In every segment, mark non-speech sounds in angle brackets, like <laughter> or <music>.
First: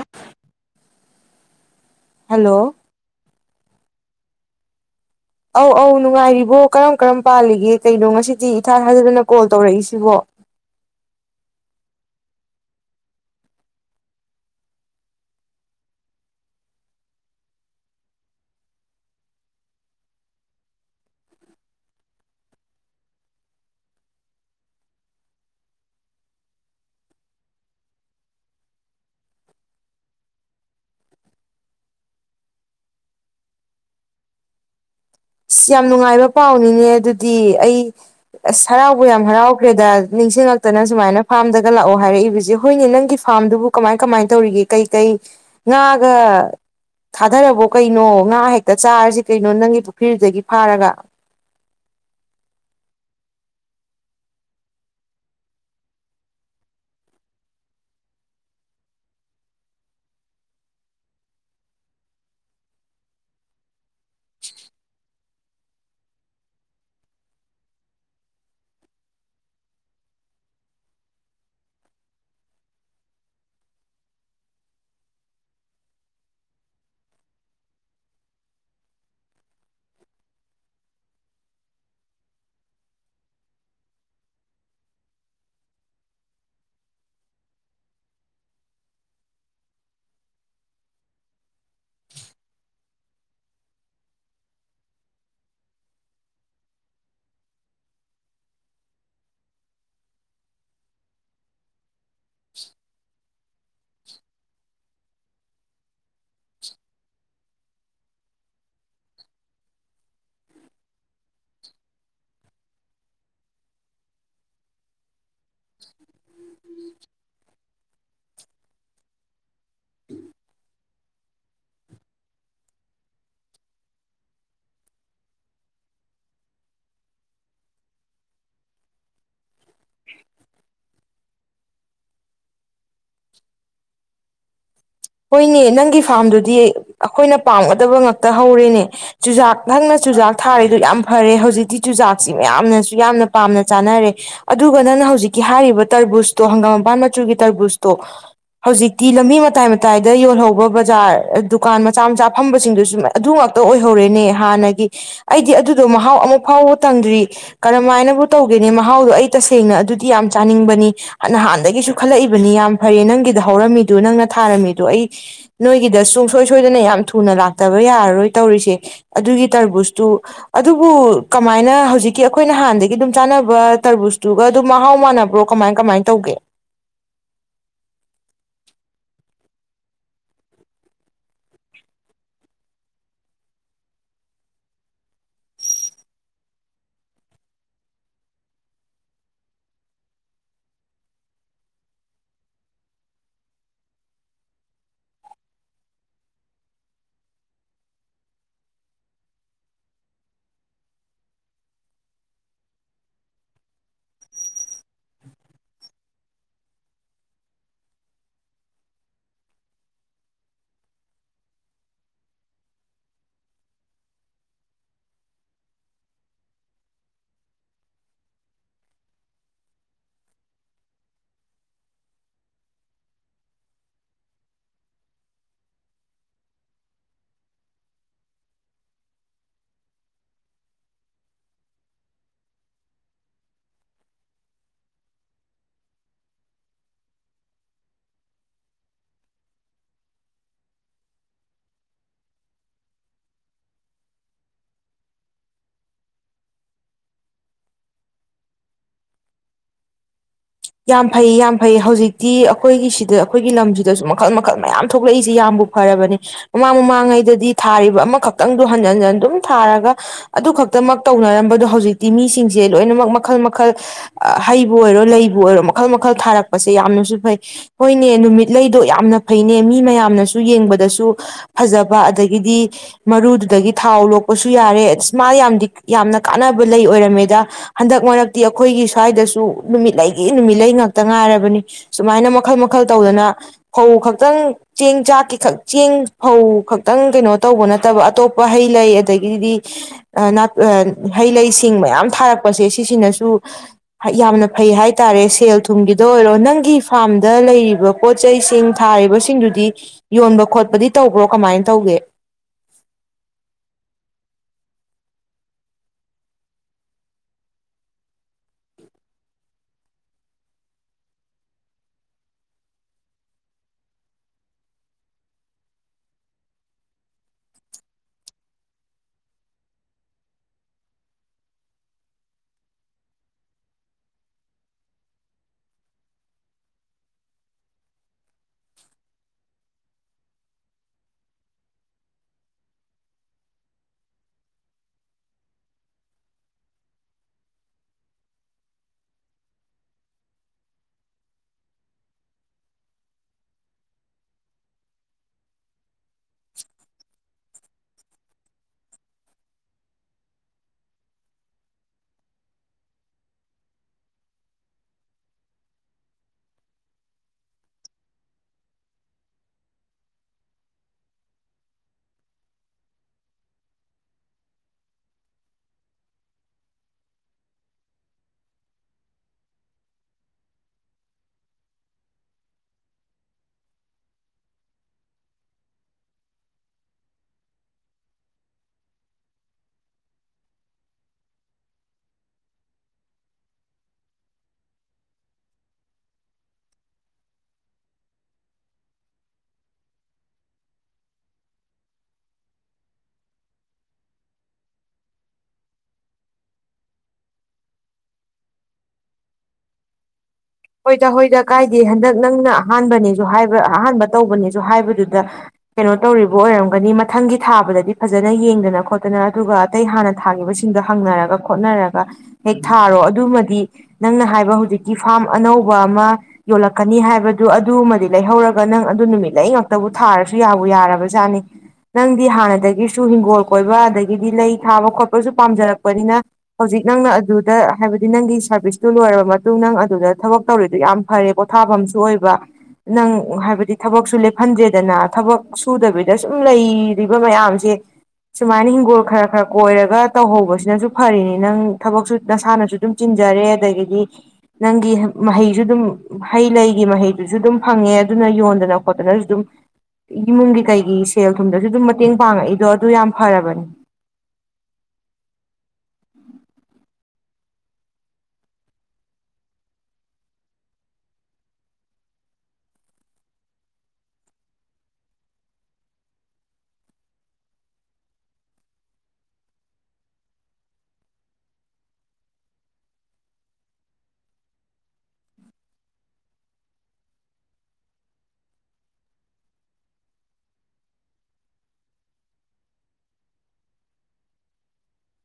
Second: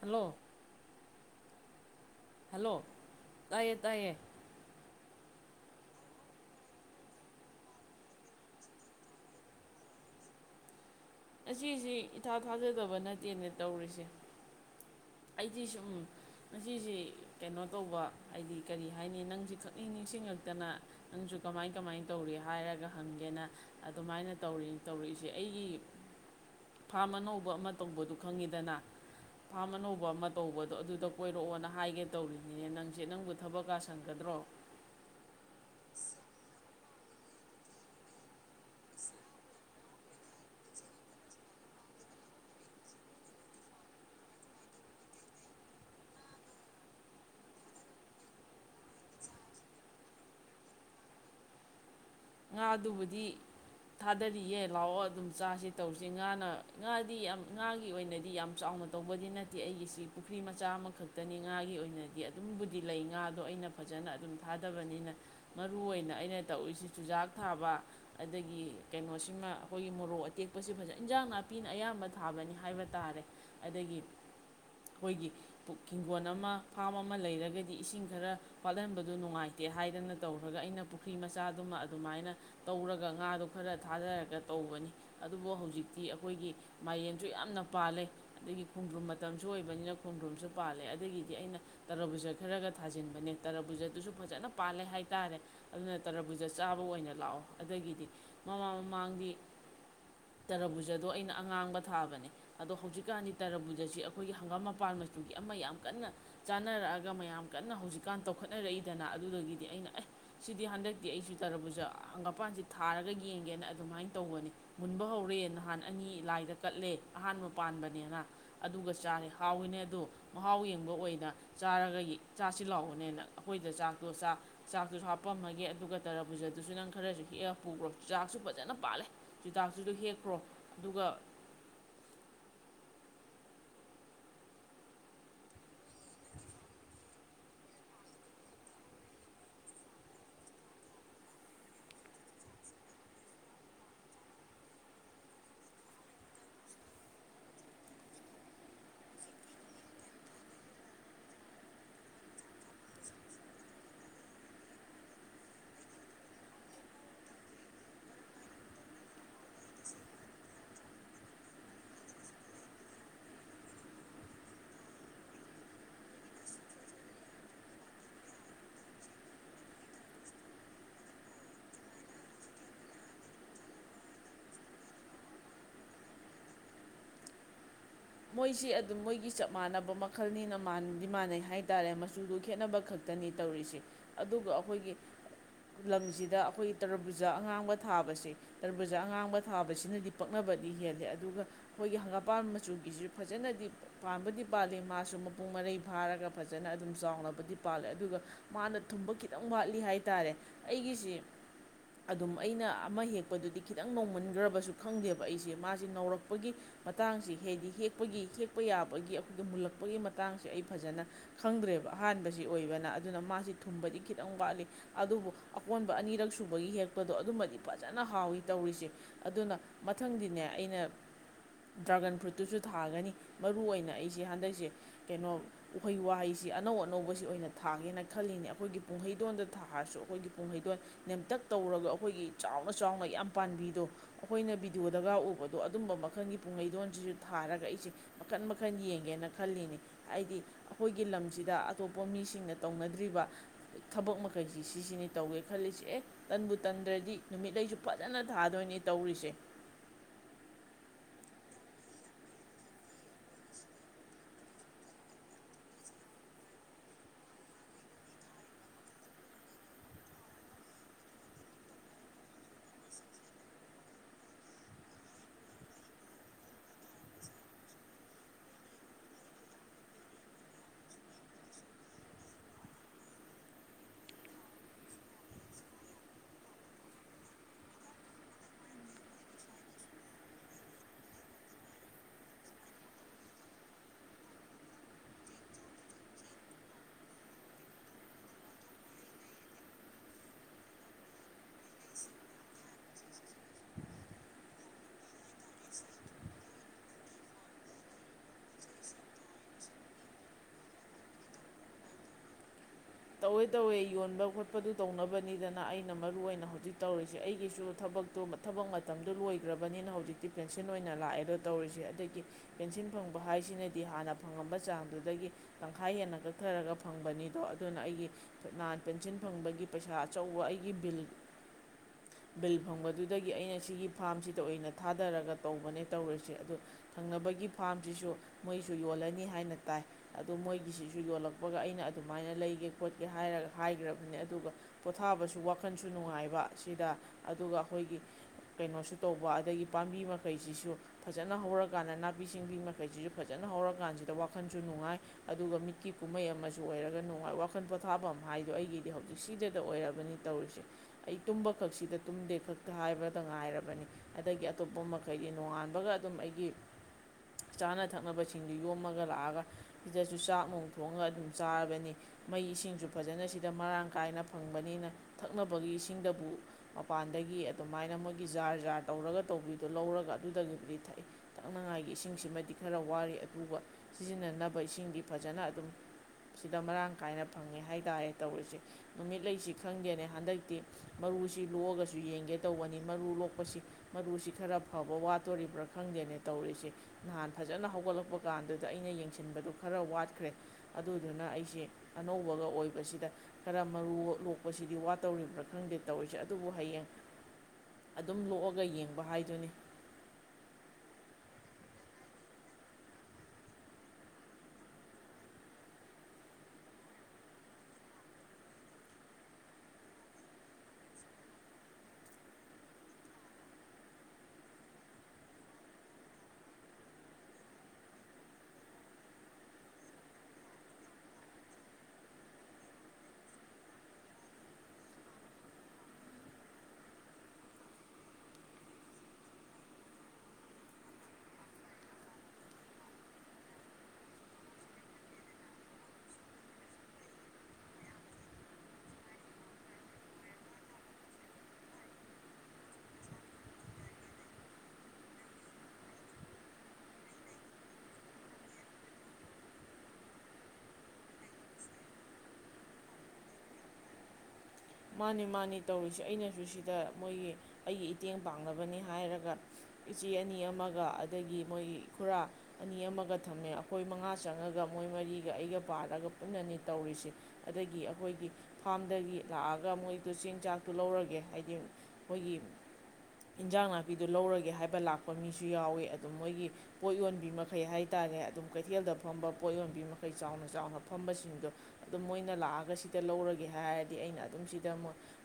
hello hello ꯇꯌꯦ ꯇꯌꯦ ꯑꯧ ꯑꯧ ꯅꯨꯡꯉꯥꯏꯔꯤꯕꯣ ꯀꯔꯝ ꯉꯁꯤꯁꯤ ꯏꯊꯥ ꯊꯥꯖꯗꯕ ꯅꯠꯇꯦꯅꯦ ꯇꯧꯔꯤꯁꯦ ꯑꯩꯗꯤ ꯁꯨꯝ ꯉꯁꯤꯁꯤ ꯀꯩꯅꯣ ꯇꯧꯕ ꯍꯥꯏꯗꯤ ꯀꯔꯤ ꯍꯥꯏꯅꯤ ꯅꯪꯁꯤ ꯈꯛꯅꯤꯡ ꯅꯤꯡꯁꯤꯡꯉꯛꯇꯅ ꯅꯪꯁꯨ ꯀꯃꯥꯏ ꯀꯃꯥꯏ ꯇꯧꯔꯤ ꯍꯥꯏꯔꯒ ꯍꯪꯒꯦꯅ ꯑꯗꯨꯃꯥꯏꯅ ꯇꯧꯔꯤ ꯇꯧꯔꯛꯏꯁꯦ ꯑꯩꯒꯤ ꯐꯥꯝ ꯑꯅꯧꯕ ꯑꯃ ꯇꯧꯕꯗꯨ ꯈꯪꯉꯤꯗꯅ ꯐꯥꯝ ꯑꯅꯧꯕ ꯑꯃ ꯇꯧꯕꯗꯣ ꯑꯗꯨꯗ ꯀꯣꯏꯔꯛꯑꯣꯅ ꯍꯥꯏꯒꯦ ꯇꯧꯔꯤꯅꯦ ꯅꯪꯁꯦ ꯅꯪꯕꯨ ꯊꯕꯛ ꯀꯥ ꯁꯡꯒꯗ꯭ꯔꯣ ꯑꯁ ꯌꯥꯝ ꯅꯨꯡꯉꯥꯏꯕ ꯄꯥꯎꯅꯤꯅꯦ ꯑꯗꯨꯗꯤ ꯑꯩ ꯑꯁ ꯍꯔꯥꯎꯕꯨ ꯌꯥꯝ ꯍꯔꯥꯎꯈ꯭ꯔꯦꯗ ꯅꯤꯡꯁꯤꯡꯉꯛꯇꯅ ꯁꯨꯃꯥꯏꯅ ꯐꯥꯔꯝꯗꯒ ꯂꯥꯛꯑꯣ ꯍꯥꯏꯔꯛꯏꯕꯁꯦ ꯍꯣꯏꯅꯦ ꯅꯪꯒꯤ ꯐꯥꯔꯝꯗꯨꯕꯨ ꯀꯃꯥꯏ ꯀꯃꯥꯏꯟ ꯇꯧꯔꯤꯒꯦ ꯀꯩꯀꯩ ꯉꯥꯒ ꯊꯥꯗꯔꯕꯣ ꯀꯩꯅꯣ ꯉꯥ ꯍꯦꯛꯇ ꯆꯥꯔꯁꯤ ꯀꯩꯅꯣ ꯅꯪꯒꯤ ꯈꯔꯤꯗꯨꯗꯒꯤ ꯐꯥꯔꯒ ꯉꯥꯗꯨꯕꯨꯗꯤ ꯊꯥꯗꯔꯤꯌꯦ ꯂꯥꯛꯑꯣ ꯑꯗꯨꯝ ꯆꯥꯁꯦ ꯇꯧꯁꯦ ꯉꯥꯅ ꯉꯥꯗꯤ ꯌꯥꯝ ꯉꯥꯒꯤ ꯑꯣꯏꯅꯗꯤ ꯌꯥꯝ ꯆꯥꯎꯅ ꯇꯧꯕꯗꯤ ꯅꯠꯇꯦ ꯑꯩꯒꯤꯁꯤ ꯄꯨꯈ꯭ꯔꯤ ꯃꯆꯥ ꯑꯃꯈꯛꯇꯅꯤ ꯉꯥꯒꯤ ꯑꯣꯏꯅꯗꯤ ꯑꯗꯨꯝꯕꯨꯗꯤ ꯂꯩ ꯉꯥꯗꯣ ꯑꯩꯅ ꯐꯖꯅ ꯑꯗꯨꯝ ꯊꯥꯗꯕꯅꯤꯅ ꯃꯔꯨ ꯑꯣꯏꯅ ꯑꯩꯅ ꯇꯧꯔꯤꯁꯤ ꯆꯨꯖꯥꯛ ꯊꯥꯕ ꯑꯗꯒꯤ ꯀꯩꯅꯣꯁꯤꯃ ꯑꯩꯈꯣꯏꯒꯤ ꯃꯣꯔꯣꯛ ꯑꯇꯦꯛꯄꯁꯤ ꯐꯖꯅ ꯏꯟꯖꯥꯡ ꯅꯥꯄꯤꯅ ꯑꯌꯥꯝꯕ ꯊꯥꯕꯅꯤ ꯍꯥꯏꯕ ꯇꯥꯔꯦ ꯑꯗꯒꯤ ꯑꯩꯈꯣꯏꯒꯤ ꯏꯪꯒꯣꯟ ꯑꯃ ꯐꯥꯝ ꯑꯃ ꯂꯩꯔꯒꯗꯤ ꯏꯁꯤꯡ ꯈꯔ ꯋꯥꯠꯍꯟꯕꯗꯣ ꯅꯨꯡꯉꯥꯏꯇꯦ ꯍꯥꯏꯗꯅ ꯇꯧꯔꯒ ꯑꯩꯅ ꯄꯨꯈ꯭ꯔꯤ ꯃꯆꯥꯗꯨꯃ ꯑꯗꯨꯃꯥꯏꯅ ꯇꯧꯔꯒ ꯉꯥꯗꯣ ꯈꯔ ꯊꯥꯗꯔꯒ ꯇꯧꯕꯅꯤ ꯑꯗꯨꯕꯨ ꯍꯧꯖꯤꯛꯇꯤ ꯑꯩꯈꯣꯏꯒꯤ ꯃꯥꯏꯌꯦꯟꯁꯨ ꯌꯥꯝꯅ ꯄꯥꯜꯂꯦ ꯑꯗꯒꯤ ꯈꯣꯡꯗ꯭ꯔꯨꯝ ꯃꯇꯝꯁꯨ ꯑꯣꯏꯕꯅꯤꯅ ꯈꯣꯡꯗ꯭ꯔꯨꯝꯁꯨ ꯄꯥꯜꯂꯦ ꯑꯗꯒꯤꯗꯤ ꯑꯩꯅ ꯇꯔꯕꯨꯖꯠ ꯈꯔꯒ ꯊꯥꯖꯤꯟꯕꯅꯦ ꯇꯔꯕꯨꯖꯗꯨꯨꯁꯨ ꯐꯖꯅ ꯄꯥꯜꯂꯦ ꯍꯥꯏꯇꯥꯔꯦ ꯑꯗꯨꯅ ꯇꯔꯕꯨꯖ ꯆꯥꯕ ꯑꯣꯏꯅ ꯂꯥꯛꯑꯣ ꯑꯗꯒꯤꯗꯤ ꯃꯃꯥꯡ ꯃꯃꯥꯡꯗꯤ ꯇꯔꯕꯨꯖꯗꯣ ꯑꯩꯅ ꯑꯉꯥꯡꯕ ꯊꯥꯕꯅꯤ ꯑꯗꯣ ꯍꯧꯖꯤꯛꯀꯥꯟꯗꯤ ꯇꯔꯕꯨꯗꯁꯤ ꯑꯩꯈꯣꯏꯒꯤ ꯍꯪꯒꯥꯝ ꯃꯄꯥꯟ ꯃꯆꯨꯒꯤ ꯑꯃ ꯌꯥꯝ ꯀꯟꯅ ꯆꯥꯅꯔꯛꯑꯒ ꯃꯌꯥꯝ ꯀꯟꯅ ꯍꯧꯖꯤꯛꯀꯥꯟ ꯇꯧꯈꯠꯅꯔꯛꯏꯗꯅ ꯑꯗꯨꯗꯒꯤꯗꯤ ꯑꯩꯅ ꯑꯦ ꯁꯤꯗꯤ ꯍꯟꯗꯛꯇꯤ ꯑꯩꯁꯨ ꯇꯔꯕꯖ ꯍꯪꯒꯝꯄꯥꯟꯁꯤ ꯊꯥꯔꯒ ꯌꯦꯡꯒꯦꯅ ꯑꯗꯨꯃꯥꯏꯅ ꯇꯧꯕꯅꯤ ꯃꯨꯟꯕ ꯍꯧꯔꯦ ꯅꯍꯥꯟ ꯑꯅꯤ ꯂꯥꯏꯗ ꯀꯠꯂꯦ ꯑꯍꯥꯟꯕ ꯄꯥꯟꯕꯅꯦꯅ ꯑꯗꯨꯒ ꯆꯥꯔꯦ ꯍꯥꯎꯋꯤꯅꯦ ꯑꯗꯨ ꯃꯍꯥꯎ ꯌꯦꯡ ꯑꯣꯏꯅꯥ ꯆꯔꯒꯥ ꯆꯥꯁꯤ ꯂꯛꯑꯣꯅꯦꯅ ꯑꯩꯈꯣꯏ ꯆꯥꯛꯇꯣ ꯆ ꯆꯥꯛꯇꯨꯖꯨ ꯍꯞꯄꯥꯝꯃꯒꯦ ꯑꯗꯨꯒ ꯇꯔꯕꯨꯖꯗꯨꯁꯨ ꯅꯪ ꯈꯔꯁꯨ ꯍꯦꯛꯑ ꯄꯨꯒꯔꯣ ꯆꯥꯛꯁꯨ ꯐꯖꯅ ꯄꯥꯜꯂꯦ ꯆꯨꯗꯥꯛꯇꯨꯖꯨ ꯍꯦꯛꯈꯔꯣ ꯑꯗꯨꯒ ꯍꯣꯏꯅꯦ ꯅꯪꯒꯤ ꯐꯥꯝꯗꯨꯗꯤ ꯑꯩꯈꯣꯏꯅ ꯄꯥꯝꯒꯗꯕ ꯉꯥꯛꯇ ꯍꯧꯔꯦꯅꯦ ꯆꯨꯖꯥꯛ ꯅꯪꯅ ꯆꯨꯖꯥꯛ ꯊꯥꯔꯤꯗꯨ ꯌꯥꯝ ꯐꯔꯦ ꯍꯧꯖꯤꯛꯇꯤ ꯆꯨꯖꯥꯛꯁꯤ ꯃꯌꯥꯝꯅꯁꯨ ꯌꯥꯝꯅ ꯄꯥꯝꯅ ꯆꯥꯅꯔꯦ ꯑꯗꯨꯒ ꯅꯪꯅ ꯍꯧꯖꯤꯛꯀꯤ ꯍꯥꯏꯔꯤꯕ ꯇꯔꯕꯨꯖꯇꯣ ꯍꯪꯒꯥꯝ ꯃꯄꯥꯟ ꯃꯆꯨꯒꯤ ꯇꯔꯕꯨꯖꯇꯣ ꯍꯧꯖꯤꯛꯇꯤ ꯂꯝꯕꯤ ꯃꯇꯥꯏ ꯇꯥꯏꯗ ꯌꯣꯜꯍꯧꯕ ꯕꯖꯥꯔ ꯗꯨꯀꯥꯟ ꯃꯆꯥ ꯃꯆꯥ ꯐꯝꯕꯁꯤꯡꯗꯨꯁꯨ ꯑꯗꯨ ꯉꯥꯛꯇ ꯑꯣꯏꯍꯧꯔꯦꯅꯦ ꯍꯥꯟꯅꯒꯤ ꯑꯩꯗꯤ ꯑꯗꯨꯗꯣ ꯃꯍꯥꯎ ꯑꯃꯨꯛ ꯐꯥꯎꯕ ꯇꯪꯗ꯭ꯔꯤ ꯀꯔꯝꯃꯥꯏꯅꯕꯨ ꯇꯧꯒꯦꯅꯦ ꯃꯍꯥꯎꯗꯣ ꯑꯩ ꯇꯁꯦꯡꯅ ꯑꯗꯨꯗꯤ ꯌꯥꯝ ꯆꯥꯅꯤꯡꯕꯅꯤ ꯅꯍꯥꯟꯗꯒꯤꯁꯨ ꯈꯜꯂꯛꯏꯕꯅꯤ ꯌꯥꯝ ꯐꯥꯔꯦ ꯅꯪꯒꯤꯗ ꯍꯧꯔꯝꯃꯤꯗꯨ ꯅꯪꯅ ꯊꯥꯔꯝꯃꯤ ꯗꯨ ꯑꯩ ꯅꯣꯏꯒꯤꯗ ꯁꯨꯡꯁꯣꯏ ꯁꯣꯏꯗꯅ ꯌꯥꯝ ꯊꯨꯅ ꯂꯥꯛꯇꯕ ꯌꯥꯔꯔꯣꯏ ꯇꯧꯔꯤꯁꯦ ꯑꯗꯨꯒꯤ ꯇꯔꯕꯨꯖꯇꯨ ꯑꯗꯨꯕꯨ ꯀꯃꯥꯏꯅ ꯍꯧꯖꯤꯛꯀꯤ ꯑꯩꯈꯣꯏꯅ ꯍꯥꯟꯗꯒꯤ ꯑꯗꯨꯝ ꯆꯥꯅꯕ ꯇꯔꯕꯨꯖꯇꯨꯒ ꯑꯗꯨꯝ ꯃꯍꯥꯎ ꯃꯥꯟꯅꯕ꯭ꯔꯣ ꯀꯃꯥꯏ ꯀꯃꯥꯏꯟ ꯇꯧꯒꯦ ꯃꯣꯏꯁꯤ ꯑꯗꯨꯝ ꯃꯣꯏꯒꯤ ꯆꯞ ꯃꯥꯟꯅꯕ ꯃꯈꯜꯅꯤꯅ ꯃꯥꯟꯗꯤ ꯃꯥꯟꯅꯩ ꯍꯥꯏ ꯇꯥꯔꯦ ꯃꯆꯨꯗꯣ ꯈꯦꯠꯅꯕ ꯈꯛꯇꯅꯤ ꯇꯧꯔꯤꯁꯦ ꯑꯗꯨꯒ ꯑꯈꯣꯏꯒꯤ ꯂꯝꯁꯤꯗ ꯑꯈꯣꯏꯒꯤ ꯇꯔꯕꯨꯖꯥ ꯑꯉꯥꯡꯕ ꯊꯥꯕꯁꯦ ꯇꯔꯕꯨꯖꯥ ꯑꯉꯥꯡꯕ ꯊꯥꯕꯁꯤꯅꯗꯤ ꯄꯛꯅꯕꯗꯤ ꯍꯦꯜꯂꯦ ꯑꯗꯨꯒ ꯑꯩꯈꯣꯏꯒꯤ ꯍꯪꯒꯥꯝꯄꯜ ꯃꯆꯨꯒꯤꯁꯤ ꯐꯖꯅꯗꯤ ꯄꯥꯟꯕꯗꯤ ꯄꯥꯜꯂꯤ ꯃꯥꯁꯨ ꯃꯄꯨꯡ ꯃꯔꯩ ꯐꯥꯔꯒ ꯐꯖꯅ ꯑꯗꯨꯝ ꯆꯥꯎꯅꯕꯗꯤ ꯄꯥꯜꯂꯤ ꯑꯗꯨꯒ ꯃꯥꯅ ꯊꯨꯝꯕ ꯈꯤꯇꯪ ꯋꯥꯠꯂꯤ ꯍꯥꯏꯇꯥꯔꯦ ꯑꯩꯒꯤꯁꯤ ꯑꯗꯨꯝ ꯑꯩꯅ ꯑꯃ ꯍꯦꯛꯄꯗꯨꯗꯤ ꯈꯤꯇꯪ ꯅꯧꯃꯟꯒꯔꯕꯁꯨ ꯈꯪꯗꯦꯕ ꯑꯩꯁꯦ ꯃꯥꯁꯤ ꯅꯧꯔꯛꯄꯒꯤ ꯃꯇꯥꯡꯁꯤ ꯍꯦꯛꯄꯒꯤ ꯍꯦꯛꯄ ꯌꯥꯕꯒꯤ ꯑꯩꯈꯣꯏꯒꯤ ꯃꯨꯜꯂꯛꯄꯒꯤ ꯃꯇꯥꯡꯁꯦ ꯑꯩ ꯐꯖꯅ ꯈꯪꯗ꯭ꯔꯦꯕ ꯑꯍꯥꯟꯕꯁꯤ ꯑꯣꯏꯕꯅ ꯑꯗꯨꯅ ꯃꯥꯁꯤ ꯊꯨꯝꯕꯗꯤ ꯈꯤꯇꯪ ꯋꯥꯠꯂꯤ ꯑꯗꯨꯕꯨ ꯑꯀꯣꯟꯕ ꯑꯅꯤꯔꯛ ꯁꯨꯕꯒꯤ ꯍꯦꯛꯄꯗꯣ ꯑꯗꯨꯃꯗꯤ ꯐꯖꯅ ꯍꯥꯎꯋꯤ ꯇꯧꯔꯤꯁꯦ ꯑꯗꯨꯅ ꯃꯊꯪꯗꯤꯅꯦ ꯑꯩꯅ ꯗꯔꯒꯟ ꯐ꯭ꯔꯨꯠ ꯇꯨꯁꯨ ꯊꯥꯒꯅꯤ ꯃꯔꯨ ꯑꯣꯏꯅ ꯑꯩꯁꯦ ꯍꯟꯗꯛꯁꯦ ꯀꯩꯅꯣ ꯎꯍꯩ ꯋꯥꯍꯩꯁꯤ ꯑꯅꯧ ꯑꯅꯧꯕꯁꯤ ꯑꯣꯏꯅ ꯊꯥꯒꯦꯅ ꯈꯜꯂꯤꯅꯦ ꯑꯩꯈꯣꯏꯒꯤ ꯄꯨꯡꯍꯩꯗꯣꯟꯗ ꯊꯥꯔꯁꯨ ꯑꯩꯈꯣꯏꯒꯤ ꯄꯨꯡꯍꯩꯗꯣꯟ ꯅꯦꯝꯇꯛ ꯇꯧꯔꯒ ꯑꯩꯈꯣꯏꯒꯤ ꯆꯥꯎꯅ ꯆꯥꯎꯅ ꯌꯥꯝ ꯄꯥꯟꯕꯤꯗꯣ ꯑꯩꯈꯣꯏꯅ ꯕꯤꯗꯤꯑꯣ ꯗꯒꯥ ꯎꯕꯗꯣ ꯑꯗꯨꯝꯕ ꯃꯈꯜꯒꯤ ꯄꯨꯡꯍꯩꯗꯣꯟꯁꯤ ꯊꯥꯔꯒ ꯑꯩꯁꯦ ꯃꯈꯟ ꯃꯈꯟ ꯌꯦꯡꯒꯦꯅ ꯈꯜꯂꯤꯅꯤ ꯍꯥꯏꯗꯤ ꯑꯩꯈꯣꯏꯒꯤ ꯂꯝꯁꯤꯗ ꯑꯇꯣꯞꯄ ꯃꯤꯁꯤꯡꯅ ꯇꯧꯅꯗ꯭ꯔꯤꯕ ꯊꯕꯛ ꯃꯈꯩꯁꯤ ꯁꯤꯁꯤꯅꯤ ꯇꯧꯒꯦ ꯈꯜꯂꯤꯁꯦ ꯑꯦ ꯇꯟꯕꯨ ꯇꯟꯗ꯭ꯔꯗꯤ ꯅꯨꯃꯤꯠꯂꯩꯁꯨ ꯐꯖꯅ ꯊꯥꯗꯣꯏꯅꯤ ꯇꯧꯔꯤꯁꯦ ꯌꯥꯝ ꯐꯩ ꯌꯥꯝ ꯐꯩ ꯍꯧꯖꯤꯛꯇꯤ ꯑꯩꯈꯣꯏꯒꯤ ꯁꯤꯗ ꯑꯩꯈꯣꯏꯒꯤ ꯂꯝꯖꯤꯗꯁꯨ ꯃꯈꯜ ꯃꯈꯜ ꯃꯌꯥꯝ ꯊꯣꯛꯂꯛꯏꯁꯤ ꯌꯥꯝꯕꯨ ꯐꯔꯕꯅꯦ ꯃꯃꯥꯡ ꯃꯃꯥꯡꯉꯩꯗꯗꯤ ꯊꯥꯔꯤꯕ ꯑꯃꯈꯛꯇꯪꯗꯣ ꯍꯟꯖꯟ ꯍꯟꯖꯟ ꯗꯨꯝ ꯊꯥꯔꯒ ꯑꯗꯨ ꯈꯛꯇꯃꯛ ꯇꯧꯅꯔꯝꯕꯗꯣ ꯍꯧꯖꯤꯛꯇꯤ ꯃꯤꯁꯤꯡꯁꯦ ꯂꯣꯏꯅꯃꯛ ꯃꯈꯜ ꯃꯈꯜ ꯍꯩꯕꯨ ꯑꯣꯏꯔꯣ ꯂꯩ ꯕꯨ ꯑꯣꯏꯔꯣ ꯃꯈꯜ ꯃꯈꯜ ꯊꯥꯔꯛꯄꯁꯦ ꯌꯥꯝꯅꯁꯨ ꯐꯩ ꯍꯣꯏꯅꯦ ꯅꯨꯃꯤꯠ ꯂꯩꯗꯣ ꯌꯥꯝꯅ ꯐꯩꯅꯦ ꯃꯤ ꯃꯌꯥꯝꯅꯁꯨ ꯌꯦꯡꯕꯗꯁꯨ ꯐꯖꯕ ꯑꯗꯒꯤꯗꯤ ꯃꯔꯨꯗꯨꯗꯒꯤ ꯊꯥꯎ ꯂꯣꯛꯄꯁꯨ ꯌꯥꯔꯦ <unintelligible> ꯃꯥ ꯌꯥꯝꯗꯤ ꯌꯥꯝꯅ ꯀꯥꯟꯅꯕ ꯂꯩ ꯑꯣꯏꯔꯝꯃꯦꯗ ꯍꯟꯗꯛ ꯃꯔꯛꯇꯤ ꯑꯩꯈꯣꯏꯒꯤ ꯁ꯭ꯋꯥꯏꯗꯁꯨ ꯅꯨꯃꯤꯠꯂꯩ ꯅꯨꯃꯤꯠꯂꯩ ꯉꯥꯛꯛꯇ ꯉꯥꯏꯔꯕꯅꯤ ꯁꯨꯃꯥꯏꯅ ꯃꯈꯜ ꯃꯈꯜ ꯇꯧꯗꯅ ꯐꯧ ꯈꯛꯇꯪ ꯆꯦꯡ ꯆꯥꯛꯀꯤ ꯈꯛ ꯆꯦꯡ ꯐꯧ ꯈꯛꯇꯪ ꯀꯩꯅꯣ ꯇꯧꯕ ꯅꯠꯇꯕ ꯑꯇꯣꯞꯄ ꯍꯩ ꯂꯩ ꯑꯗꯒꯤꯗꯤ ꯍꯩ ꯂꯩꯁꯤꯡ ꯃꯌꯥꯝ ꯊꯥꯔꯛꯄꯁꯦ ꯁꯤꯁꯤꯅꯁꯨ ꯌꯥꯝꯅ ꯐꯩ ꯍꯥꯏ ꯇꯥꯔꯦ ꯁꯦꯜ ꯊꯨꯝꯒꯤꯗ ꯑꯣꯏꯔꯣ ꯅꯪꯒꯤ ꯐꯥꯔꯝꯗ ꯂꯩꯔꯤꯕ ꯄꯣꯠ ꯆꯩꯁꯤꯡ ꯊꯥꯔꯤꯕꯁꯤꯡꯗꯨꯗꯤ ꯌꯣꯟꯕ ꯈꯣꯠꯄꯗꯤ ꯇꯧꯕ꯭ꯔꯣ ꯀꯃꯥꯏꯅ ꯇꯧꯒꯦ ꯇꯧꯋꯦ ꯇꯧꯋꯦ ꯌꯣꯟꯕ ꯈꯣꯠꯄꯗꯨ ꯇꯧꯅꯕꯅꯤꯗꯅ ꯑꯩꯅ ꯃꯔꯨ ꯑꯣꯏꯅ ꯍꯧꯖꯤꯛ ꯇꯧꯔꯤꯁꯦ ꯑꯩꯒꯤꯁꯨ ꯊꯕꯛꯇꯣ ꯊꯕꯛ ꯃꯇꯝꯗꯨ ꯂꯣꯏꯒꯔꯕꯅꯤꯅ ꯍꯧꯖꯤꯛꯇꯤ ꯄꯦꯟꯁꯤꯟ ꯑꯣꯏꯅ ꯂꯥꯛꯑꯦꯗꯣ ꯇꯧꯔꯤꯁꯦ ꯑꯗꯒꯤ ꯄꯦꯟꯁꯤꯟ ꯐꯪꯕ ꯍꯥꯏꯁꯤꯅꯗꯤ ꯍꯥꯟꯅ ꯐꯪꯉꯝꯕ ꯆꯥꯡꯗꯨꯗꯒꯤ ꯇꯪꯈꯥꯏ ꯍꯦꯟꯅ ꯀꯛꯊꯔꯒ ꯐꯪꯕꯅꯤꯗꯣ ꯑꯗꯨꯅ ꯑꯩꯒꯤ ꯅꯍꯟ ꯄꯦꯟꯁꯤꯟ ꯐꯪꯕꯒꯤ ꯄꯩꯁꯥ ꯑꯆꯧꯕ ꯑꯩꯒꯤ ꯕꯤꯜ ꯕꯤꯜ ꯐꯪꯕꯗꯨꯗꯒꯤ ꯑꯩꯅ ꯁꯤꯒꯤ ꯐꯥꯝꯁꯤꯗ ꯑꯣꯏꯅ ꯊꯥꯗꯔꯒ ꯇꯧꯕꯅꯦ ꯇꯧꯔꯤꯁꯦ ꯑꯗꯨ ꯊꯪꯅꯕꯒꯤ ꯐꯥꯝꯁꯤꯁꯨ ꯃꯣꯏꯁꯨ ꯌꯣꯜꯂꯅꯤ ꯍꯥꯏꯅ ꯇꯥꯏ ꯑꯗꯨ ꯃꯣꯏꯒꯤꯁꯤꯁꯨ ꯌꯣꯜꯂꯛꯄꯒ ꯑꯩꯅ ꯑꯗꯨꯃꯥꯏꯅ ꯂꯩ ꯒꯦ ꯈꯣꯠꯀꯦ ꯍꯥꯏꯔꯒ ꯍꯥꯏꯒꯔꯕꯅꯦ ꯑꯗꯨꯒ ꯄꯣꯊꯥꯕꯁꯨ ꯋꯥꯈꯜꯁꯨ ꯅꯨꯡꯉꯥꯏꯕ ꯁꯤꯗ ꯑꯗꯨꯒ ꯑꯈꯣꯏꯒꯤ ꯀꯩꯅꯣꯁꯨ ꯇꯧꯕ ꯑꯗꯒꯤ ꯄꯥꯝꯕꯤ ꯃꯈꯩꯁꯤꯁꯨ ꯐꯖꯅ ꯍꯧꯔꯀꯥꯟꯗ ꯅꯥꯄꯤ ꯁꯤꯡꯕꯤ ꯃꯈꯩꯁꯤꯁꯨ ꯐꯖꯅ ꯍꯧꯔꯀꯥꯟꯁꯤꯗ ꯋꯥꯈꯜꯁꯨ ꯅꯨꯡꯉꯥꯏ ꯑꯗꯨꯒ ꯃꯤꯠꯀꯤ ꯀꯨꯝꯍꯩ ꯑꯃꯁꯨ ꯑꯣꯏꯔꯒ ꯅꯨꯡꯉꯥꯏ ꯋꯥ ꯋꯥꯈꯟ ꯄꯣꯊꯥꯐꯝ ꯍꯥꯏꯗꯣ ꯑꯩꯒꯤꯗꯤ ꯍꯧꯖꯤꯛ ꯁꯤꯗ ꯑꯣꯏꯔꯕꯅꯤ ꯇꯧꯔꯤꯁꯦ ꯑꯩ ꯇꯨꯝꯕꯈꯛ ꯁꯤꯗ ꯇꯨꯝꯗꯦ ꯈꯛꯇ ꯍꯥꯏꯕꯗ ꯉꯥꯏꯔꯕꯅꯤ ꯑꯗꯒꯤ ꯑꯇꯣꯞꯄ ꯃꯈꯩꯒꯤ ꯅꯣꯡꯉꯥꯟꯕꯒ ꯑꯗꯨꯝ ꯑꯩꯒꯤ ꯆꯥꯅ ꯊꯛꯅꯕꯁꯤꯡꯗꯨ ꯌꯣꯝꯃꯒ ꯂꯥꯛꯑꯒ ꯁꯤꯗꯁꯨ ꯆꯥꯛ ꯅꯨꯡ ꯊꯣꯡꯉ ꯑꯗꯨꯝ ꯆꯥꯔꯕꯅꯤ ꯃꯩ ꯏꯁꯤꯡꯁꯨ ꯐꯖꯅ ꯁꯤꯗ ꯃꯔꯥꯡ ꯀꯥꯏꯅ ꯐꯪꯕꯅꯤꯅ ꯊꯛꯅꯕꯒꯤ ꯏꯁꯤꯡꯗꯕꯨ ꯃꯄꯥꯟꯗꯒꯤ ꯑꯗꯨꯃꯥꯏꯅ ꯃꯣꯏꯒꯤ ꯖꯥꯔ ꯖꯥꯔ ꯇꯧꯔꯒ ꯇꯧꯕꯤꯗꯣ ꯂꯧꯔꯒ ꯑꯗꯨꯗꯒꯤꯕꯨꯗꯤ ꯊꯛꯏ ꯊꯛꯅꯉꯥꯏꯒꯤ ꯏꯁꯤꯡꯁꯤꯃꯗꯤ ꯈꯔ ꯋꯥꯔꯤ ꯑꯗꯨꯒ ꯁꯤꯖꯤꯟꯅꯅꯕ ꯏꯁꯤꯡꯗꯤ ꯐꯖꯅ ꯑꯗꯨꯝ ꯁꯤꯗ ꯃꯔꯥꯡ ꯀꯥꯏꯅ ꯐꯪꯉꯦ ꯍꯥꯏꯇꯥꯔꯦ ꯇꯧꯔꯤꯁꯦ ꯅꯨꯃꯤꯠ ꯂꯩꯁꯤ ꯈꯪꯗꯦꯅꯦ ꯍꯟꯗꯛꯇꯤ ꯃꯔꯨꯁꯤ ꯂꯣꯛꯑꯒꯁꯨ ꯌꯦꯡꯒꯦ ꯇꯧꯕꯅꯤ ꯃꯔꯨ ꯂꯣꯛꯄꯁꯤ ꯃꯔꯨꯁꯤ ꯈꯔ ꯐꯕ ꯋꯥꯠꯇꯣꯔꯤꯕ꯭ꯔꯥ ꯈꯪꯗꯦꯅꯦ ꯇꯧꯔꯤꯁꯦ ꯅꯍꯥꯟ ꯐꯖꯅ ꯍꯧꯒꯠꯂꯛꯄ ꯀꯥꯟꯗꯨꯗ ꯑꯩꯅ ꯌꯦꯡꯁꯤꯟꯕꯗꯨ ꯈꯔ ꯋꯥꯠꯈ꯭ꯔꯦ ꯑꯗꯨꯗꯨꯅ ꯑꯩꯁꯦ ꯑꯅꯧꯕꯒ ꯑꯣꯏꯕꯁꯤꯗ ꯈꯔ ꯃꯔꯨ ꯂꯣꯛꯄꯁꯤꯗꯤ ꯋꯥꯠꯇꯧꯔꯤꯕ꯭ꯔꯥ ꯈꯪꯗꯦ ꯇꯧꯔꯤꯁꯦ ꯑꯗꯨꯕꯨ ꯍꯌꯦꯡ ꯑꯗꯨꯝ ꯂꯣꯛꯑꯒ ꯌꯦꯡꯕ ꯍꯥꯏꯗꯨꯅꯤ ꯍꯣꯏꯗ ꯍꯣꯏꯗ ꯀꯥꯏꯗꯦ ꯍꯟꯗꯛ ꯅꯪꯅ ꯑꯍꯥꯟꯕꯅꯦꯖꯨ ꯍꯥꯏꯕ ꯑꯍꯥꯟꯕ ꯇꯧꯕꯅꯤꯖꯨ ꯍꯥꯏꯕꯗꯨꯗ ꯀꯩꯅꯣ ꯇꯧꯔꯤꯕ ꯑꯣꯏꯔꯝꯒꯅꯤ ꯃꯊꯪꯒꯤ ꯊꯥꯕꯗꯗꯤ ꯐꯖꯅ ꯌꯦꯡꯗꯅ ꯈꯣꯠꯇꯅ ꯑꯗꯨꯒ ꯑꯇꯩ ꯍꯥꯟꯅ ꯊꯥꯒꯤꯕꯁꯤꯡꯗ ꯍꯪꯅꯔꯒ ꯈꯣꯠꯅꯔꯒ ꯍꯦꯛ ꯊꯥꯔꯣ ꯑꯗꯨꯃꯗꯤ ꯅꯪꯅ ꯍꯥꯏꯕ ꯍꯧꯖꯤꯛꯀꯤ ꯐꯥꯝ ꯑꯅꯧꯕ ꯑꯃ ꯌꯣꯜꯂꯛꯀꯅꯤ ꯍꯥꯏꯕꯗꯨ ꯑꯗꯨꯃ ꯂꯩꯍꯧꯔꯒ ꯅꯪ ꯑꯗꯨ ꯅꯨꯃꯤꯠ ꯂꯩ ꯉꯥꯛꯛꯇꯕꯨ ꯊꯥꯔꯁꯨ ꯌꯥꯕꯨ ꯌꯥꯔꯕꯖꯥꯠꯅꯤ ꯅꯪꯗꯤ ꯍꯥꯟꯅꯗꯒꯤꯁꯨ ꯍꯤꯡꯒꯣꯜ ꯀꯣꯏꯕ ꯑꯗꯒꯤꯗꯤ ꯂꯩ ꯊꯥꯕ ꯈꯣꯠꯄꯁꯨ ꯄꯥꯝꯖꯔꯛꯄꯅꯤꯅ ꯍꯧꯖꯤꯛ ꯅꯪꯅ ꯑꯗꯨꯗ ꯍꯥꯏꯕꯗꯤ ꯅꯪꯒꯤ ꯁꯥꯔꯚꯤꯁꯇꯨ ꯂꯣꯏꯔ ꯃꯇꯨꯡ ꯅꯪ ꯑꯗꯨꯗ ꯊꯕꯛ ꯇꯧꯔꯤꯗꯣ ꯌꯥꯝ ꯐꯔꯦ ꯄꯣꯊꯥꯐꯝꯁꯨ ꯑꯣꯏꯕ ꯅꯪ ꯍꯥꯏꯕꯗꯤ ꯊꯕꯛꯁꯨ ꯂꯦꯞꯍꯟꯗ꯭ꯔꯦꯗꯅ ꯊꯕꯛ ꯁꯨꯗꯕꯤꯗ ꯁꯨꯝ ꯂꯩꯔꯤꯕ ꯃꯌꯥꯝꯁꯦ ꯁꯨꯃꯥꯏꯅ ꯍꯤꯡꯒꯣꯜ ꯈꯔ ꯈꯔ ꯀꯣꯏꯔꯒ ꯇꯧꯍꯧꯕꯁꯤꯅꯁꯨ ꯐꯔꯤꯅꯤ ꯅꯪ ꯊꯕꯛꯁꯨ ꯅꯁꯥꯅꯁꯨ ꯑꯗꯨꯝ ꯆꯤꯟꯖꯔꯦ ꯑꯗꯒꯤꯗꯤ ꯅꯪꯒꯤ ꯃꯍꯩꯁꯨ ꯑꯗꯨꯝ ꯍꯩ ꯂꯩꯒꯤ ꯃꯍꯩꯗꯨꯁꯨ ꯑꯗꯨꯝ ꯐꯪꯉꯦ ꯑꯗꯨꯅ ꯌꯣꯟꯗꯅ ꯈꯣꯠꯇꯅꯁꯨ ꯑꯗꯨꯝ ꯏꯃꯨꯡꯒꯤ ꯀꯩꯒꯤ ꯁꯦꯜ ꯊꯨꯝꯗꯁꯨ ꯑꯗꯨꯝ ꯃꯇꯦꯡ ꯄꯥꯡꯉꯛꯏꯗꯣ ꯑꯗꯨ ꯌꯥꯝ ꯐꯔꯕꯅꯤ ꯃꯥꯅꯤ ꯃꯥꯅꯤ ꯇꯧꯔꯤꯁꯦ ꯑꯩꯅꯁꯨ ꯁꯤꯗ ꯃꯣꯏꯒꯤ ꯑꯩꯒꯤ ꯃꯇꯦꯡ ꯄꯥꯡꯅꯕꯅꯤ ꯍꯥꯏꯔꯒ ꯏꯆꯦ ꯑꯅꯤ ꯑꯃꯒ ꯑꯗꯒꯤ ꯃꯣꯏꯒꯤ ꯈꯨꯨꯔꯥ ꯑꯅꯤ ꯑꯃꯒ ꯊꯝꯃꯦ ꯑꯩꯈꯣꯏ ꯃꯉꯥ ꯆꯪꯉꯒ ꯃꯣꯏ ꯃꯔꯤꯒ ꯑꯩꯒ ꯄꯥꯔꯒ ꯄꯨꯟꯅꯅꯦ ꯇꯧꯔꯤꯁꯦ ꯑꯗꯒꯤ ꯑꯩꯈꯣꯏꯒꯤ ꯐꯥꯝꯗꯒꯤ ꯂꯥꯛꯑꯒ ꯃꯣꯏꯗꯣ ꯆꯦꯡꯆꯥꯛꯇꯣ ꯂꯧꯔꯒꯦ ꯍꯥꯏꯗꯤ ꯃꯣꯏꯒꯤ ꯏꯟꯖꯥꯡ ꯅꯥꯄꯤꯗꯨ ꯂꯧꯔꯒꯦ ꯍꯥꯏꯕ ꯂꯥꯛꯄ ꯃꯤꯁꯨ ꯌꯥꯎꯋꯤ ꯑꯗꯨꯝ ꯃꯣꯏꯒꯤ ꯄꯣꯠ ꯌꯣꯟꯕꯤ ꯃꯈꯩ ꯍꯥꯏꯇꯥꯔꯦ ꯑꯗꯨꯝ ꯀꯩꯊꯦꯜꯗ ꯐꯝꯕ ꯄꯣꯠ ꯌꯣꯟꯕꯤ ꯃꯈꯩ ꯆꯥꯎꯅ ꯆꯥꯎꯅ ꯐꯝꯕꯁꯤꯡꯗꯣ ꯑꯗꯨꯝ ꯃꯣꯏꯅ ꯂꯥꯛꯑꯒ ꯁꯤꯗ ꯂꯧꯔꯒꯦ ꯍꯥꯏ ꯑꯩꯅ ꯑꯗꯨꯝ ꯁꯤꯗ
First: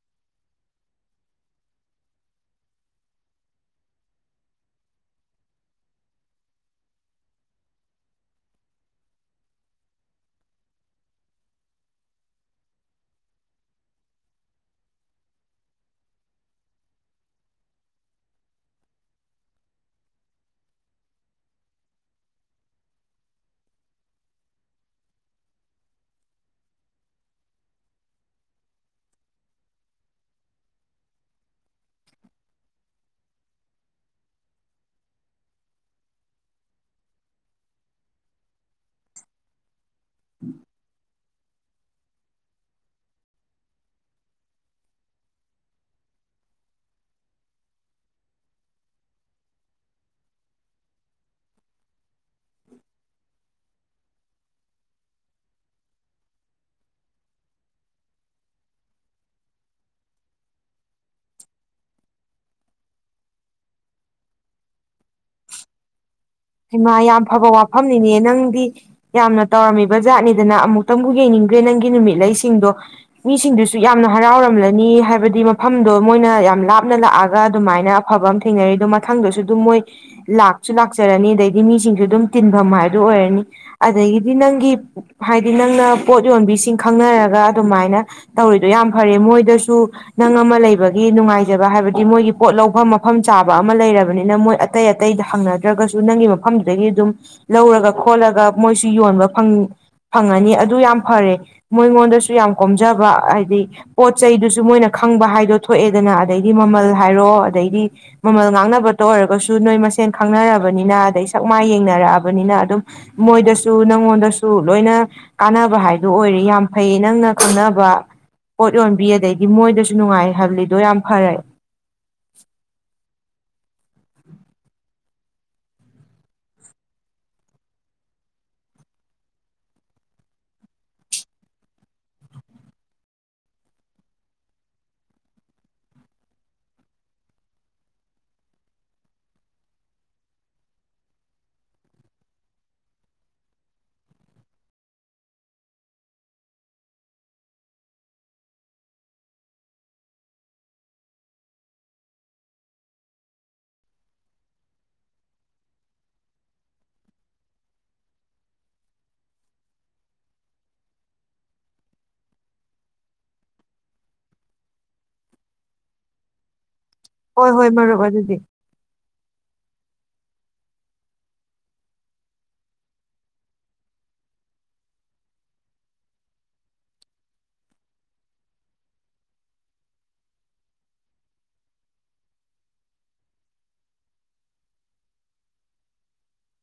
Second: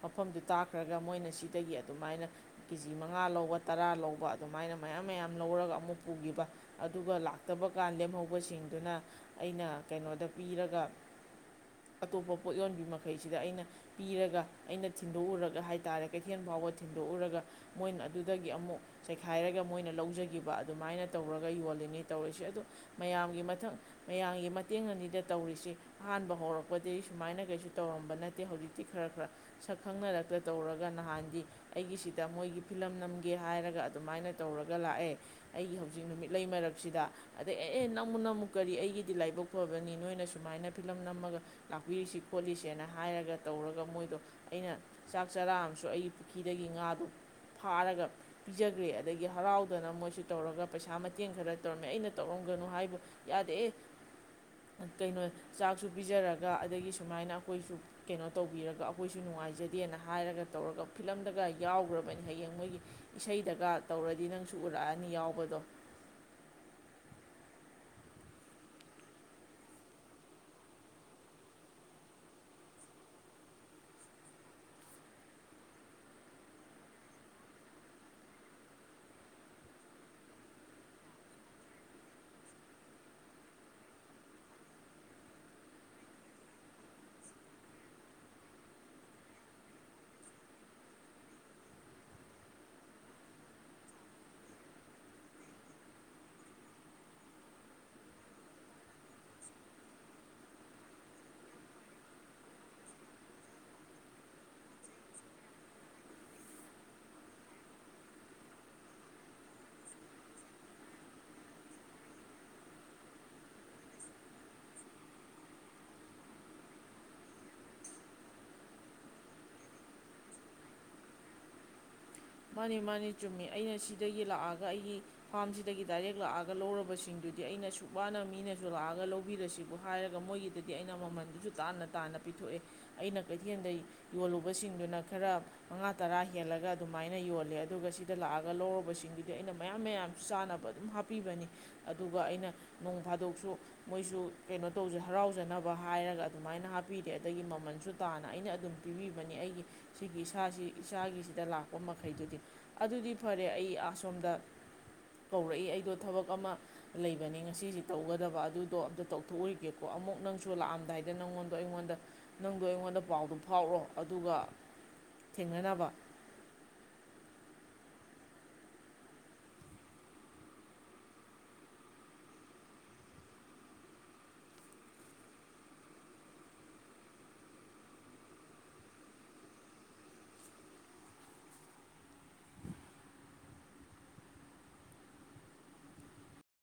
ꯃꯐꯝꯗꯨ ꯇꯛꯈ꯭ꯔꯒ ꯃꯣꯏꯅ ꯁꯤꯗꯒꯤ ꯑꯗꯨꯃꯥꯏꯅ ꯀꯦ ꯖꯤ ꯃꯉꯥ ꯂꯧꯕ ꯇꯔꯥ ꯂꯧꯕ ꯑꯗꯨꯃꯥꯏꯅ ꯃꯌꯥꯝ ꯃꯌꯥꯝ ꯂꯧꯔꯒ ꯑꯃꯨꯛ ꯄꯨꯒꯤꯕ ꯑꯗꯨꯒ ꯂꯥꯛꯇꯕ ꯀꯥꯟ ꯂꯦꯝꯍꯧꯕꯁꯤꯡꯗꯨꯅ ꯑꯩꯅ ꯀꯩꯅꯣꯗ ꯄꯤꯔꯒ ꯑꯇꯣꯞꯄ ꯄꯣꯠ ꯌꯣꯟꯕꯤ ꯃꯈꯩ ꯁꯤꯗ ꯑꯩꯅ ꯄꯤꯔꯒ ꯑꯩꯅ ꯊꯤꯟꯗꯣꯛꯎꯔꯒ ꯍꯥꯏꯇꯥꯔꯦ ꯀꯩꯊꯦꯜ ꯐꯥꯎꯕ ꯊꯤꯟꯗꯣꯛꯎꯔꯒ ꯃꯣꯏꯅ ꯑꯗꯨꯗꯒꯤ ꯑꯃꯨꯛ ꯆꯥꯏꯈꯥꯏꯔꯒ ꯃꯣꯏꯅ ꯂꯧꯖꯒꯤꯕ ꯑꯗꯨꯃꯥꯏꯅ ꯇꯧꯔꯒ ꯌꯣꯜꯂꯤꯅꯦ ꯇꯧꯔꯤꯁꯦ ꯑꯗꯣ ꯃꯌꯥꯝꯒꯤ ꯃꯊꯪ ꯃꯌꯥꯝꯒꯤ ꯃꯇꯦꯡ ꯑꯅꯤꯗ ꯇꯧꯔꯤꯁꯤ ꯑꯍꯥꯟꯕ ꯍꯧꯔꯛꯄꯗꯒꯤ ꯁꯨꯃꯥꯏꯅ ꯀꯩꯁꯨ ꯇꯧꯔꯝꯕ ꯅꯠꯇꯦ ꯍꯧꯖꯤꯛꯇꯤ ꯈꯔ ꯈꯔ ꯁꯛ ꯈꯪꯅꯔꯛꯇ ꯇꯧꯔꯒ ꯅꯍꯥꯟꯗꯤ ꯑꯩꯒꯤꯁꯤꯗ ꯃꯣꯏꯒꯤ ꯐꯤꯂꯝ ꯅꯝꯒꯦ ꯍꯥꯏꯔꯒ ꯑꯗꯨꯃꯥꯏꯅ ꯇꯧꯔꯒ ꯂꯥꯛꯑꯦ ꯑꯩꯒꯤ ꯍꯧꯖꯤꯛ ꯅꯨꯃꯤꯠ ꯂꯩ ꯃꯔꯛꯁꯤꯗ ꯑꯗꯩ ꯑꯦ ꯑꯦ ꯅꯝꯃꯨ ꯅꯝꯃꯨ ꯀꯔꯤ ꯑꯩꯒꯤꯗꯤ ꯂꯥꯏꯕꯛ ꯐꯕꯅꯤ ꯅꯣꯏꯅ ꯁꯨꯃꯥꯏꯅ ꯐꯤꯂꯝ ꯅꯝꯃꯒ ꯂꯥꯛꯄꯤꯔꯤꯁꯤ ꯈꯣꯠꯂꯤꯁꯦꯅ ꯍꯥꯏꯔꯒ ꯇꯧꯔꯒ ꯃꯣꯏꯗꯣ ꯑꯩꯅ ꯆꯥꯛ ꯆꯔꯥ ꯑꯃꯁꯨ ꯑꯩꯒꯤ ꯄꯨꯈ꯭ꯔꯤꯗꯒꯤ ꯉꯥꯗꯣ ꯐꯥꯔꯒ ꯄꯤꯖꯈ꯭ꯔꯦ ꯑꯗꯒꯤ ꯍꯔꯥꯎꯗꯅ ꯃꯣꯏꯁꯨ ꯇꯧꯔꯒ ꯄꯩꯁꯥ ꯃꯇꯦꯡ ꯈꯔ ꯇꯧꯔꯝꯃꯦ ꯑꯩꯅ ꯇꯧꯔꯝꯒꯅꯨ ꯍꯥꯏꯕ ꯌꯥꯗꯦ ꯀꯩꯅꯣ ꯆꯥꯛꯁꯨ ꯄꯤꯖꯔꯒ ꯑꯗꯒꯤ ꯁꯨꯃꯥꯏꯅ ꯑꯩꯈꯣꯏꯁꯨ ꯀꯩꯅꯣ ꯇꯧꯕꯤꯔꯒ ꯑꯩꯈꯣꯏꯁꯨ ꯅꯨꯡꯉꯥꯏꯖꯗꯦꯅ ꯍꯥꯏꯔꯒ ꯇꯧꯔꯒ ꯐꯤꯂꯝꯗꯒ ꯌꯥꯎꯈ꯭ꯔꯕꯅꯤ ꯍꯌꯦꯡ ꯃꯣꯏꯒꯤ ꯏꯁꯩꯗꯒ ꯇꯧꯔꯗꯤ ꯅꯪꯁꯨ ꯎꯔꯛꯑꯅꯤ ꯌꯥꯎꯕꯗꯣ ꯏꯃꯥ ꯌꯥꯝ ꯐꯕ ꯋꯥꯐꯝꯅꯤꯅꯦ ꯅꯪꯗꯤ ꯌꯥꯝꯅ ꯇꯧꯔꯝꯃꯤꯕ ꯖꯥꯠꯅꯤꯗꯅ ꯑꯃꯨꯛꯇꯪꯕꯨ ꯌꯦꯡꯅꯤꯡꯗ꯭ꯔꯦ ꯅꯪꯒꯤ ꯅꯨꯃꯤꯠꯂꯁꯤꯡꯗꯣ ꯃꯤꯁꯤꯡꯗꯨꯁꯨ ꯌꯥꯝꯅ ꯍꯔꯥꯎꯔꯝꯂꯅꯤ ꯍꯥꯏꯕꯗꯤ ꯃꯐꯝꯗꯣ ꯃꯣꯏꯅ ꯌꯥꯝ ꯂꯥꯞꯅ ꯂꯥꯛꯑꯒ ꯑꯗꯨꯃꯥꯏꯅ ꯑꯐꯕ ꯑꯃ ꯊꯦꯡꯅꯔꯤ ꯑꯗ ꯃꯊꯪꯗꯁꯨ ꯑꯗꯨꯝ ꯃꯣꯏ ꯂꯥꯛꯁꯨ ꯂꯥꯛ ꯆꯆꯔꯅꯤ ꯑꯗꯩꯗꯤ ꯃꯤꯁꯤꯡꯁꯨ ꯑꯗꯨꯝ ꯇꯤꯟꯐꯝ ꯍꯥꯏꯗꯨ ꯑꯣꯏꯔꯅꯤ ꯑꯗꯒꯤꯗꯤ ꯅꯪꯒꯤ ꯍꯥꯏꯗꯤ ꯅꯪꯅ ꯄꯣꯠ ꯌꯣꯟꯕꯤꯁꯤꯡ ꯈꯪꯅꯔꯒ ꯑꯗꯨꯃꯥꯏꯅ ꯇꯧꯔꯤꯗꯣ ꯌꯥꯝ ꯐꯔꯦ ꯃꯣꯏꯗꯁꯨ ꯅꯪ ꯑꯃ ꯂꯩꯕꯒꯤ ꯅꯨꯡꯉꯥꯏꯖꯕ ꯍꯥꯏꯕꯗꯤ ꯃꯣꯏꯒꯤ ꯄꯣꯠ ꯂꯧꯐꯝ ꯃꯐꯝ ꯆꯥꯕ ꯑꯃ ꯂꯩꯔꯕꯅꯤꯅ ꯃꯣꯏ ꯑꯇꯩ ꯑꯇꯩꯗꯪꯅ ꯅꯠꯇ꯭ꯔꯒꯁꯨ ꯅꯪꯒꯤ ꯃꯐꯝꯗꯨꯗꯒꯤ ꯑꯗꯨꯝ ꯂꯧꯔꯒ ꯈꯣꯠꯂꯒ ꯃꯣꯏꯁꯨ ꯌꯣꯟꯕ ꯐꯪꯉꯅꯤ ꯑꯗꯨ ꯌꯥꯝ ꯐꯔꯦ ꯃꯣꯏꯉꯣꯟꯗꯁꯨ ꯌꯥꯝ ꯀꯣꯝꯖꯕ ꯍꯥꯏꯗꯤ ꯄꯣꯠ ꯆꯩꯗꯨꯁꯨ ꯃꯣꯏꯅ ꯈꯪꯕ ꯍꯥꯏꯗꯣ ꯊꯣꯛꯑꯦꯗꯅ ꯑꯗꯩꯗꯤ ꯃꯃꯜ ꯍꯥꯏꯔꯣ ꯑꯗꯩꯗꯤ ꯃꯃꯜ ꯉꯥꯡꯅꯕꯇ ꯑꯣꯏꯔꯒꯁꯨ ꯅꯣꯏ ꯃꯁꯦꯟ ꯈꯪꯅꯔꯕꯅꯤꯅ ꯑꯗꯩ ꯁꯛ ꯃꯥꯏ ꯌꯦꯡꯅꯔꯛꯑꯕꯅꯤꯅ ꯑꯗꯨꯝ ꯃꯣꯏꯗꯁꯨ ꯅꯪꯉꯣꯟꯗꯁꯨ ꯂꯣꯏꯅ ꯀꯥꯟꯅꯕ ꯍꯥꯏꯗꯣ ꯑꯣꯏꯔꯦ ꯌꯥꯝ ꯐꯩ ꯅꯪꯅ ꯈꯪꯅꯕ ꯄꯣꯠ ꯌꯣꯟꯕꯤ ꯑꯗꯩꯗꯤ ꯃꯣꯏꯗꯁꯨ ꯅꯨꯡꯉꯥꯏ ꯍꯥꯏꯕꯜꯂꯤꯗꯣ ꯌꯥꯝ ꯐꯔꯦ ꯃꯥꯅꯤ ꯃꯥꯅꯤ ꯆꯨꯝꯃꯤ ꯑꯩꯅ ꯁꯤꯗꯒꯤ ꯂꯥꯛꯑꯒ ꯑꯩꯒꯤ ꯐꯥꯝꯁꯤꯗꯒꯤ ꯗꯥꯏꯔꯦꯛ ꯂꯥꯛꯑꯒ ꯂꯧꯔꯕꯁꯤꯡꯗꯨꯗꯤ ꯑꯩꯅ ꯁꯨ ꯋꯥꯅ ꯃꯤꯅꯁꯨ ꯂꯥꯛꯑꯒ ꯂꯧꯕꯤꯔꯁꯤꯕꯨ ꯍꯥꯏꯔꯒ ꯃꯣꯏꯒꯤꯗꯗꯤ ꯑꯩꯅ ꯃꯃꯟꯗꯨꯁꯨ ꯇꯥꯅ ꯇꯥꯅ ꯄꯤꯊꯣꯛꯑꯦ ꯑꯩꯅ ꯀꯩꯊꯦꯜꯗ ꯌꯣꯜꯂꯨꯕꯁꯤꯡꯗꯨꯅ ꯈꯔ ꯃꯉꯥ ꯇꯔꯥ ꯍꯦꯜꯂꯒ ꯑꯗꯨꯝ ꯑꯗꯨꯃꯥꯏꯅ ꯌꯣꯜꯂꯦ ꯑꯗꯨꯒ ꯁꯤꯗ ꯂꯥꯛꯑꯒ ꯂꯧꯔꯕꯁꯤꯡꯗꯨꯗꯤ ꯑꯩꯅ ꯃꯌꯥꯝ ꯃꯌꯥꯝꯁꯨ ꯆꯥꯟꯅꯕ ꯑꯗꯨꯝ ꯍꯥꯞꯄꯤꯕꯅꯤ ꯑꯗꯨꯒ ꯑꯩꯅ ꯅꯣꯡ ꯐꯥꯗꯣꯛꯁꯨ ꯃꯣꯏꯁꯨ ꯀꯩꯅꯣ ꯇꯧꯖ ꯍꯔꯥꯎꯖꯅꯕ ꯍꯥꯏꯔꯒ ꯑꯗꯨꯃꯥꯏꯅ ꯍꯥꯞꯄꯤꯔꯦ ꯑꯗꯒꯤ ꯃꯃꯜꯁꯨ ꯇꯥꯅ ꯑꯩꯅ ꯑꯗꯨꯝ ꯄꯤꯕꯤꯕꯅꯤ ꯑꯩꯒꯤ ꯁꯤꯒꯤ ꯏꯁꯥꯁꯤ ꯏꯁꯥꯒꯤꯁꯤꯗ ꯂꯥꯛ ꯄ ꯃꯈꯩꯗꯨꯗꯤ ꯑꯗꯨꯗꯤ ꯐꯔꯦ ꯑꯩ ꯑꯁꯣꯝꯗ ꯀꯧꯔꯛꯏ ꯑꯩꯗꯣ ꯊꯕꯛ ꯑꯃ ꯂꯩꯕꯅꯤ ꯉꯁꯤꯁꯤ ꯇꯧꯒꯗꯕ ꯑꯗꯨꯗꯣ ꯑꯝꯇ ꯇꯧꯊꯣꯛꯎꯔꯤꯒꯦꯀꯣ ꯑꯃꯨꯛ ꯅꯪꯁꯨ ꯂꯥꯛꯑꯝꯗꯥꯏꯗ ꯅꯪꯉꯣꯟꯗꯣ ꯑꯩꯉꯣꯟꯗ ꯅꯪꯗꯣ ꯑꯩꯉꯣꯟꯗ ꯄꯥꯎꯗꯣ ꯐꯥꯎꯔꯣ ꯑꯗꯨꯒ ꯊꯦꯡꯅꯅꯕ ꯍꯣꯏ ꯍꯣꯏ ꯃꯔꯨꯞ ꯑꯗꯨꯗꯤ